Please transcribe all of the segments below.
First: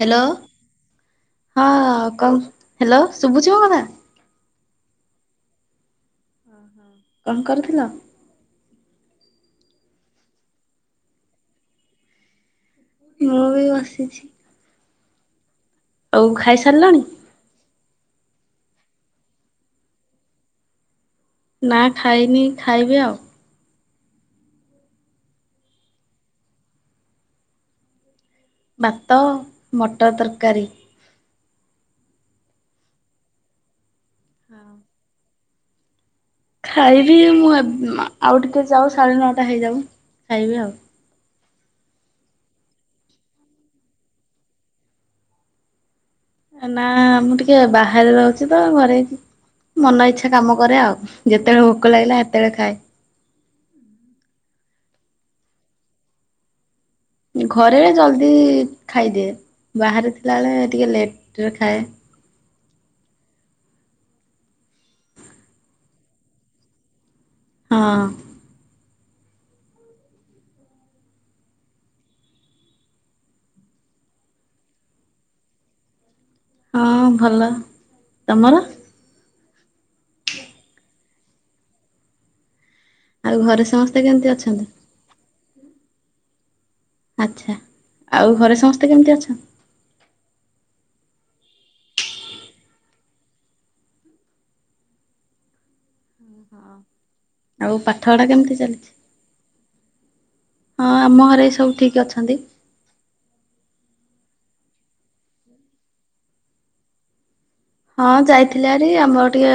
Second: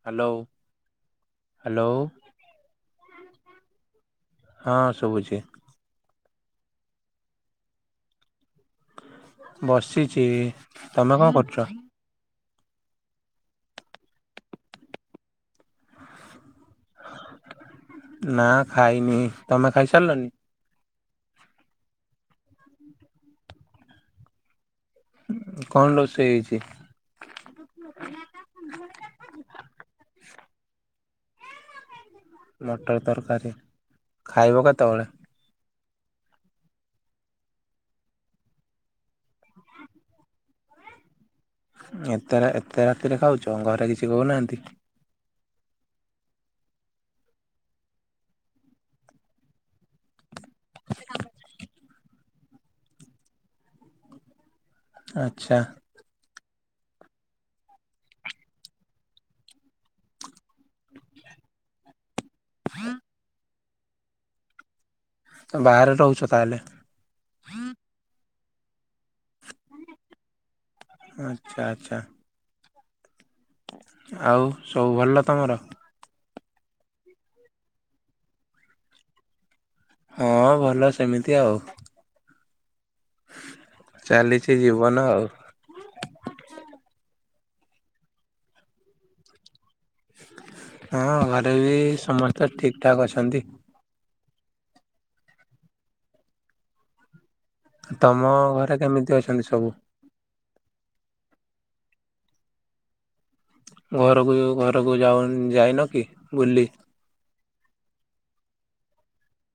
Hello hello ହଁ କହ hello. ଶୁଭୁଛିି ମୋ କଥା? ହଁ ସୁବୁଚି। କଣ କରୁଥିଲ? ବସିଚି। ତମେ କଣ କରୁଚ? ମୁଁ ବି ବସିଛି। ଆଉ ଖାଇସାରିଲଣି? ନା ଖାଇନି। ତମେ ଖାଇସାରିଲଣି? ନା ଖାଇନି ଖାଇବି ଆଉ। କଣ ରୋଷେଇ ହେଇଛି? ଭାତ ମଟର ତର କାରୀ। ମଟର ତରକାରୀ। ଖାଇବ କେତେବେଳେ? ଖାଇବି ମୁଁ ଆଉ ଟିକେ ଯାଉ ସାଢେ ନଅଟା ହେଇଯାଉ ଖାଇବି ଆଉ। ଏତେ ଏତେ ରାତିରେ ଖାଉଛ ଘରେ କିଛି କହୁନାହାନ୍ତି। ନା ମୁଁ ଟିକେ ବାହାରେ ରହୁଛି ତ ଘରେ ଛି ମନ ଇଚ୍ଛା କାମ କରେ ଆଉ ଯେତେବେଳେ ଭୋକ ଲାଗିଲା ହେତେଳେ ଖାଏ। ଆଚ୍ଛା। ଘରେ ଜଲ୍ଦି ଖାଇଦିଏ ବାହାରେ ଥିଲାବେଳେ ଟିକେ ଲେଟରେ ଖାଏ। [inaudible] ତ ବାହାରେ ରହୁଛ ତାହେଲେ। ହଁ। ଆଚ୍ଛା ଆଚ୍ଛା। ଆଉ ସବୁ ଭଲ ତମର? ହଁ ଭଲ। ତମର? ହଁ ଭଲ ସେମିତି ଆଉ। ଆଉ ଘରେ ସମସ୍ତେ କେମତି ଚାଲିଛି ଅଛନ୍ତି? ଜୀବନ ଆଉ। ଆଚ୍ଛା ଆଉ ଘରେ ସମସ୍ତେ କେମିତି ଅଛ। ହଁ ଘରେ ବି ସମସ୍ତେ ଠିକ ଠାକ୍ ଅଛନ୍ତି। ଆଉ ପାଠ ପଢା ତମ କେମିତି ଘରେ ଚାଲିଛି? କେମିତି ଅଛନ୍ତି ସବୁ? ହଁ ଆମ ଘରେ ସବୁ ଠିକ ଅଛନ୍ତି। ଘରକୁ ଘରକୁ ଯାଉ ଯାଇନ କି ବୁଲି। ହଁ ଯାଇଥିଲରି ଆମର ଟିକେ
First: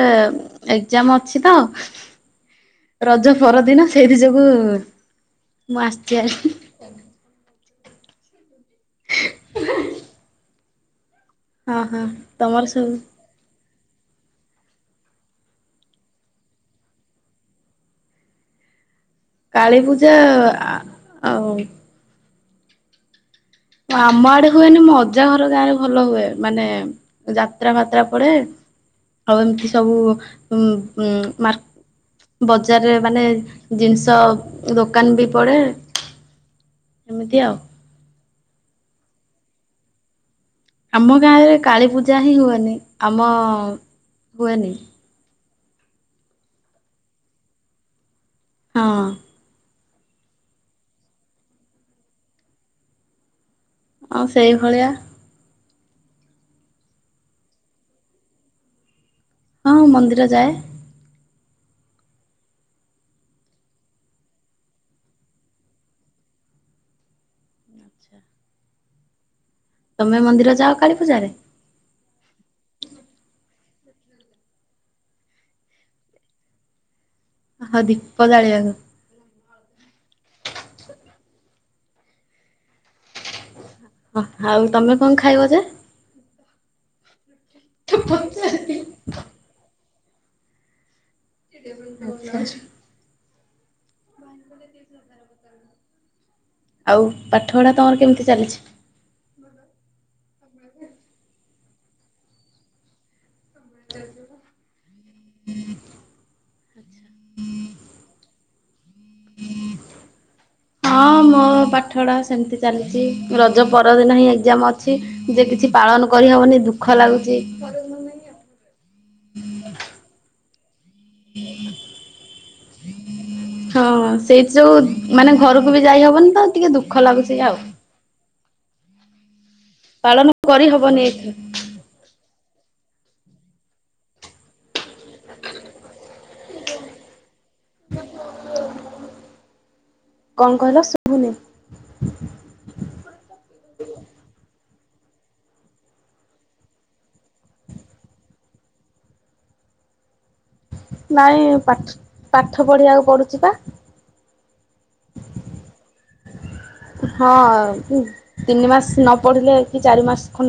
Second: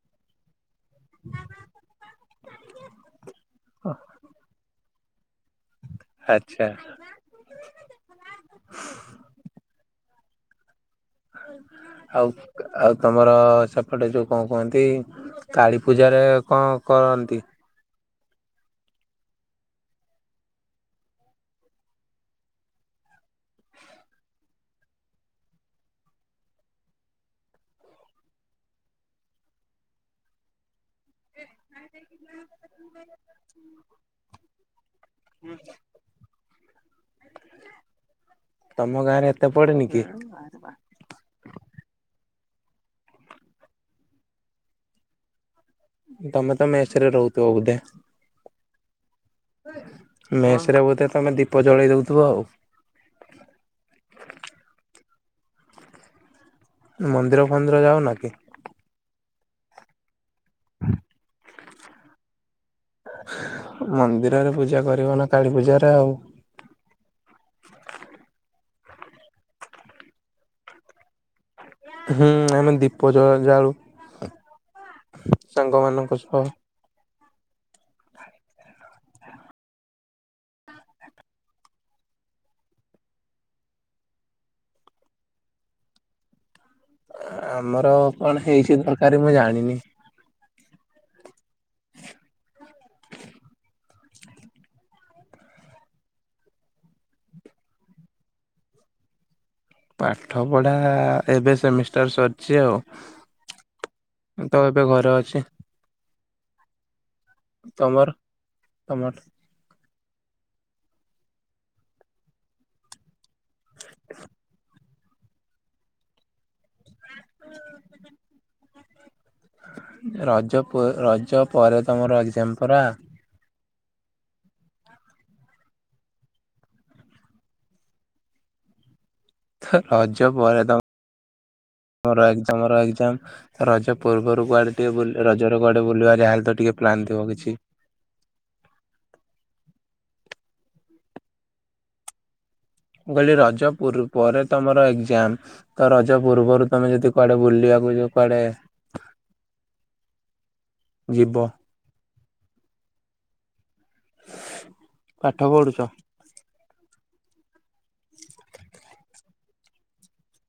ଏକ୍ଜାମ ଅଛି ତ ରଜ ପରଦିନ ସେଇଥି ଯୋଗୁ ମୁଁ ଆସଛି ଆଚ୍ଛା ଆ ହଁ ହଁ ଆଉ ତମର ସବୁ ଆଉ ତମର ଗଟେ ଯୋଉ କଣ କୁହନ୍ତି କାଳୀ ପୂଜାରେ କଣ କରନ୍ତି। କାଳୀ ପୂଜା ଆଉ ଆମ ଆଡେ ହୁଏନି ଅଜା ଘର ଗାଁ ରେ ଭଲ ହୁଏ। ମାନେ ଯାତ୍ରା ଫାତ୍ରା ପଡେ ଆଉ ଏମିତି ସବୁ ଉ ମା ବଜାରରେ ମାନେ ଜିନିଷ ଦୋକାନ ବି ପଡେ ଏମିତି ଆଉ। ତମ ଗାଁ ରେ ଏତେ ପଡେନି କି? ଆମ ଗାଁରେ କାଳୀ ପୂଜା ହିଁ ହୁଏ ଆମ ହୁଏନି। ତମେ ତମେ ଏସିରେ ରହୁଥିବ ବୋଧେ। ହଁ। ମେଷରେ ବୋଧେ ତମେ ଦୀପ ଜଳେଇ ଦଉଥିବ ଆଉ। ଆଉ ସେଇଭଳିଆ। ମନ୍ଦିର ଫନ୍ଦିର ଯାଉନା କି? ହଁଁ ମନ୍ଦିର ଯାଏ। ମନ୍ଦିରରେ ପୂଜା କରିବ ନା କାଳୀ ପୂଜାରେ ଆଉ। ତମେ ମନ୍ଦିର ଯାଅ କାଳୀ ପୂଜାରେ। ହୁଁ ଆମେ ଦୀପ ଜଳ ଯାଳୁ ସାଙ୍ଗମାନାନଙ୍କ ସହ। ଓ ହଁ ଦୀପ ଜାଳିଆକୁ। ଓ ଆଉ ତମେ କଣ ଖାଇବ ଯେ? ଆମର କଣ ହେଇଛି ତରକାର ମୁଁ ଜାଣିନି। [inaudible] ଆଉ ପାଠ ପଢା ତମର କେମିତି ଚାଲିଛି। ପାଠ ପଢ଼ା ଏବେ ସେମିଷ୍ଟର ସରିଛି ଆଉ। ତ ଏବେ ଘରେ ଅଛି। ତମର ଟମାଟ ହଁ ମୋ ପାଠପଢା ସେମିତି ଚାଲିଛି। ରଜ ପରଦିନ ହିଁ ଏକ୍ଜାମ୍ ଅଛି। ଛି ଯେ କିଛି ପାଳନ କରିହବନି ଦୁଃଖ ଲାଗୁଛି ରାଜ୍ୟ ରଜ ପରେ ତମର ଏକ୍ଜାମ୍ପଲ ଖରା ହଁ ସେଇଠ ଯୋଉ ମାନେ ଘରକୁ ବି ଯାଇ ହବନି ତ ଟିକେ ଦୁଃଖ ଲାଗୁଛି ଆଉ ତ ରଜ ପାଳନ ପରେ କରିହବନି ଏଠ ତମର ତମର ଏଜାମ ରଜ ପୂର୍ବରୁ କୁଆଡେ ଟିକେ ରଜ ର କୁଆଡେ ବୁଲିବା ଲହେଲେ ତ ଟିକେ ପ୍ଲାନ ଥିବ କିଛି କଣ କହିଲ ଶୁଭୁନି କହିଲି ରଜ ପୁର ପରେ ତମର ଯ ତ ରଜ ପୂର୍ବରୁ ତମେ ଯଦି କୁଆଡେ ବୁଲିବାକୁ ଯ କୁଆଡେ ଯିବ ନାଇଁ ପାଠ ପାଠ ପଢିବାକୁ ପଡୁଛି ବା ପାଠ ପଢୁଛ ହଁ ତିନି ମାସ ନ ପଢିଲେ କି ଚାରି ମାସ ଖ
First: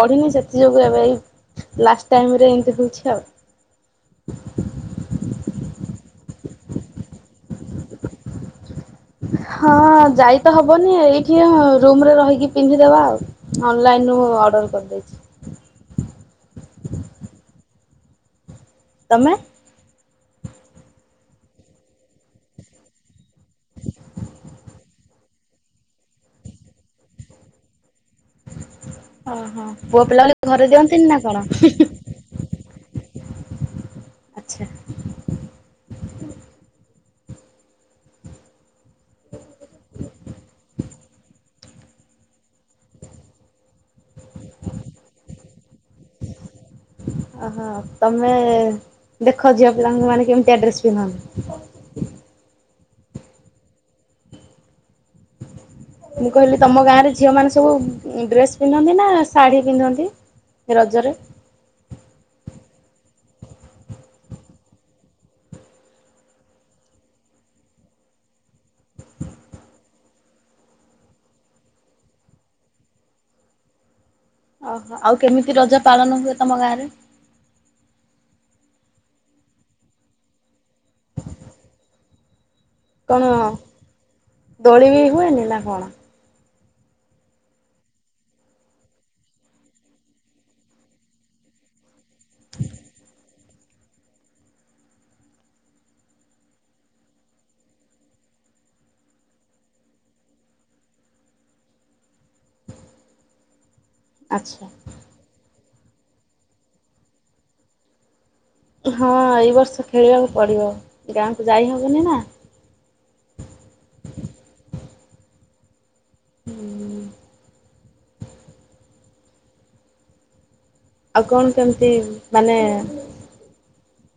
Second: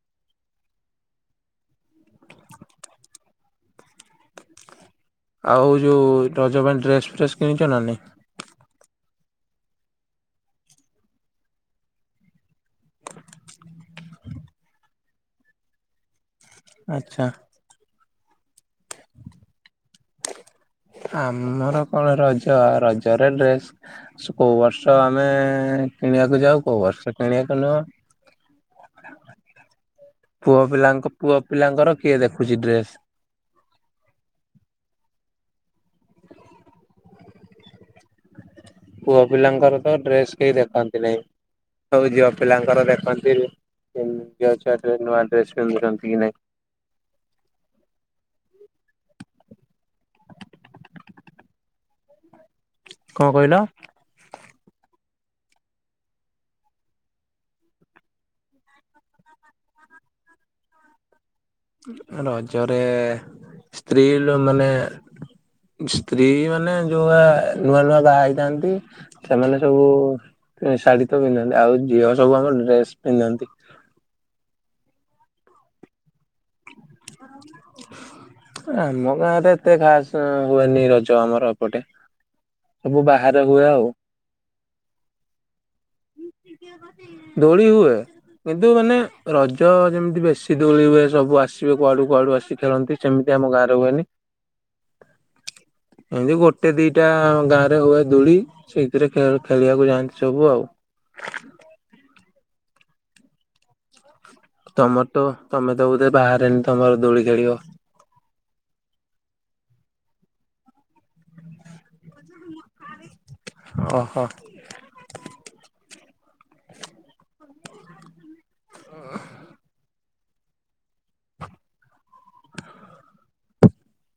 ପଢିନି ସେଥି ଯୋଗୁ ଏବେ ଏ ଲାଷ୍ଟ ଟାଇମରେ ଏମିତି ହଉଛି ଆଉ ଆଉ ଯେଉଁ ରଜ ପାଇଁ ଡ୍ରେସ୍ ଫ୍ରେସ୍ କିଣିଛ ନା ନି ହଁ ଯାଇ ତ ହବନି ଏଇଠି ରୁମରେ ରହିକି ପିନ୍ଧିଦେବା ଆଉ ଅନଲାଇନୁ ଅର୍ଡର କରିଦେଇଛି ଆଚଛା ତମେ ଆମର କଣ ରଜ ରଜରେ ଡ୍ରେସ କୋଉ ବର୍ଷ ଆମେ କିଣିବାକୁ ଯାଉ କୋଉ ବର୍ଷ କିଣିବାକୁ ନୁହ ଓ ହୋ ପୁଅ ପିଲାଙ୍କ ପୁଅ ପିଲାଙ୍କର କିଏ ଦେଖୁଛି ଡ୍ରେସ [unintelligible] ଆଚ୍ଛା। ପୁଅ ପିଲାଙ୍କର ତ ଡ୍ରେସ କେହି ଦେଖନ୍ତି ାଇ ହଉ ଝିଅ ପିଲାଙ୍କର ଦେଖନ୍ତି ଝିଅ ଛୁଆରେ ନୂଆ ଡ୍ରେସ ପିନ୍ଧୁଛନ୍ତି କି ନାଇଁ ଅହ ତମେ ଦେଖ ଝିଅ ପିଲାଙ୍କୁ ମାନେ କେମିତି ଆଡ୍ରେସ ପିନ୍ଧନ୍ତି କଣ କହିଲ? ମୁଁ କହିଲି ତମ ଗାଁ ରେ ଝିଅ ମାନେ ସବୁ ଡ୍ରେସ୍ ପିନ୍ଧନ୍ତି ନା ଶାଢୀ ପିନ୍ଧନ୍ତି ରଜରେ ରଜରେ ସ୍ତ୍ରୀ ମାନେ ସ୍ତ୍ରୀ ମାନେ ଯୋଉଆ ନୂଆ ନୂଆ ଗା ହେଇଥାନ୍ତି ସେମାନେ ସବୁ ଶାଢୀ ତ ପିନ୍ଧନ୍ତି ଆଉ ଝିଅ ସବୁ ଆମ ଡ୍ରେସ୍ ପିନ୍ଧନ୍ତି ଓହୋ ଆଉ କେମିତି ରଜ ପାଳନ ହୁଏ ତମ ଗାଁ ରେ ଆମ ଗାଁରେ ଏତେ ଖାସ ହୁଏନି ରଜ ଆମର ଏପଟେ ସବୁ କଣ ବାହାରେ ହୁଏ ଆଉ ଦୋଳି ବି ହୁଏନି ନା କଣ? ଦୋଳି ହୁଏ କିନ୍ତୁ ମାନେ ରଜ ଯେମିତି ବେଶୀ ଦୋଳି ହୁଏ ସବୁ ଆସିବ କୁଡ଼ ୁଳୁ ଆସି ଖେଳନ୍ତି ସେମିତି ଆମ ଗାଁରେ ହୁଏନି ଏମତି ଗୋଟେ ଦିଟା ଗାଁ ରେ ହୁଏ ଦୂଳି ସେଇଥିରେ ଖେଳିବାକୁ ଯାଆନ୍ତି ସବୁ ଆଉ ଆଚ୍ଛା ଟମାଟୋ। ତମେ ତ ବୋଧ ବାହାରେନି ତମର ଦୋଳି ଖେଳିବ ହଁ ଏଇ ବର୍ଷ ଖେଳିବାକୁ ପଡିବ ଗାଁକୁ ଯାଇହବନି ନା ଓ ହୋ ହୁଁ ହଁ ଆଉ କଣ କେମିତି ମାନେ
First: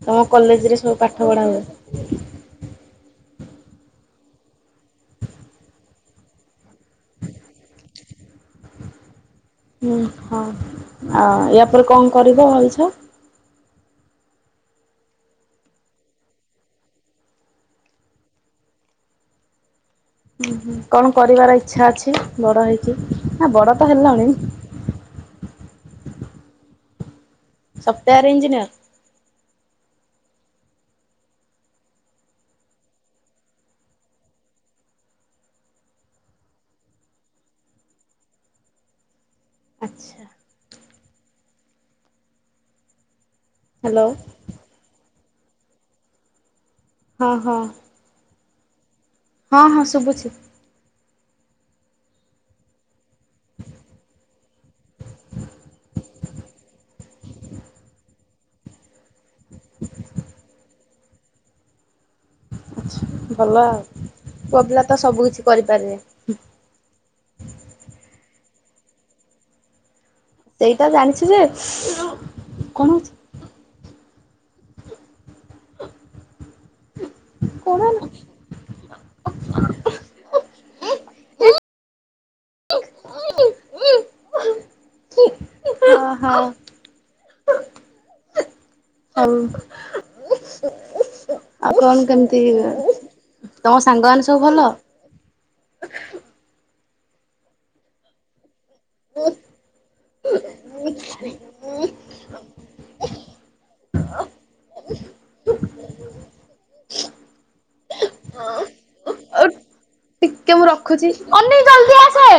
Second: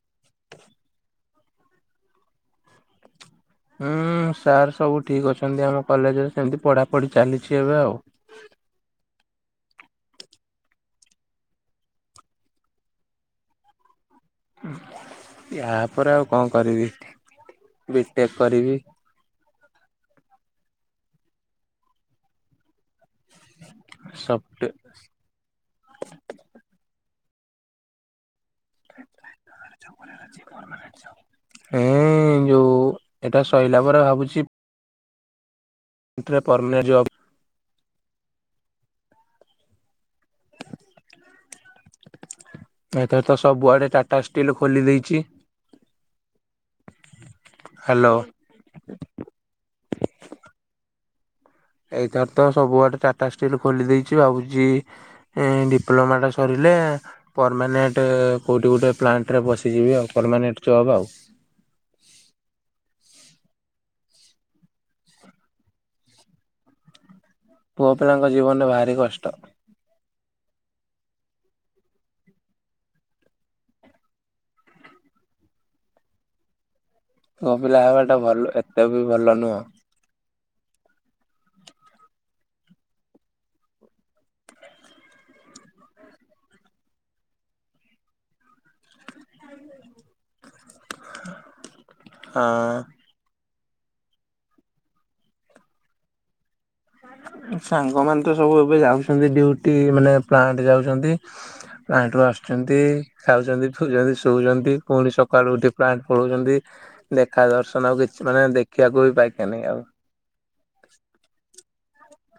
ତମ କଲେଜରେ ସବୁ ପାଠ ପଢା ହୁଏ ହୁଁ ସାର୍ ସବୁ ଠିକ ଅଛନ୍ତି ଆମ କଲେଜରେ ସେମିତି ପଢାପଢି ଚାଲିଛି ଏବେ ଆଉ ହୁଁ ହଁ ଆଉ ୟା ପରେରେ କଣ କରିବ ଭଲଛ ୟା ପରେ ଆଉ କଣ କରିବି ବିଟେକ୍ କରିବି। ହୁଁ ହୁଁ କଣ କରିବାର ଇଛା ଅଛି ବଡ ହେଇକି। ହଁ ବଡ ତ ହେଲଣି। Soft ସଫ୍ଟୱାରେ engineer. ଏଁ ଯୋଉ ଏଟା ସଇଲା ପରେ ଭାବୁଛି। ଏଥିରେ ପରମାନେଟ୍ ଜବ୍ ଆଛା। ଆ [unintelligible] ଏଥର ତ ସବୁଆଡେ ହ୍ୟାଲୋ ଟାଟା ଷ୍ଟିଲ୍ ଖୋଲି ଦେଇଛି। ହଁ ହଁ। [inaudible] ହଁ ହଁ ଶୁବୁଛି। ଏଇଥର ତ ସବୁଆଡେ ଟାଟା ଷ୍ଟିଲ୍ ଖୋଲି ଦେଇଛି ଭାବୁଛି ଡିପ୍ଲୋମାଟା ସରିଲେ ପରମାନେଣ୍ଟ କୋଉଠି ଗୋଟେ ପ୍ଲାଣ୍ଟରେ ପସିଯିବି ଆଉ ପରମାନେଣ୍ଟ ଜବ ଆଉ। ଆଚ୍ଛା ଭଲ ଆଉ ପୁଅପିଲା ତ ସବୁ କିଛି କରିପାରିବେ ପୁଅ ପିଲାଙ୍କ ଜୀବନ ଭାରି କଷ୍ଟ ସେଇଟା ଜାଣିଛି ଯେ କଣ ହୋଉଛି। ପୁଅ ପିଲା ହେବା ଟା ଭଲ ଏତେ ବି ଭଲ ନୁହଁ ହ ହ ହଉ ଆଉ କଣ କେମିତି ହଁ ହେଇ ତମ ସାଙ୍ଗ ମାନେ ସବୁ ଭଲ ସାଙ୍ଗ ମାନେ ତ ସବୁ ଏବେ ଯାଉଛନ୍ତି ଡ୍ୟୁଟି ମାନେ ପ୍ଲାଣ୍ଟ ଯାଉଛନ୍ତି ପ୍ଲାଣ୍ଟ ରୁ ଆସୁଛନ୍ତି ଖାଉଛନ୍ତି ପିଉଛନ୍ତି ଶଉଛନ୍ତି ପୁଣି ସକାଳୁ ଉଠି ପ୍ଲାଣ୍ଟ ପଳଉଛନ୍ତି ଦେଖା ଦର୍ଶନ ଆଉ କିଛି ମାନେ ଦେଖିବାକୁ ବି ଓ ପାଇକ ନାହିଁ ଆଉ ଟିକେ ମୁଁ ରଖୁଛି ଅନି ଜଲ୍ଦି ଆସେ।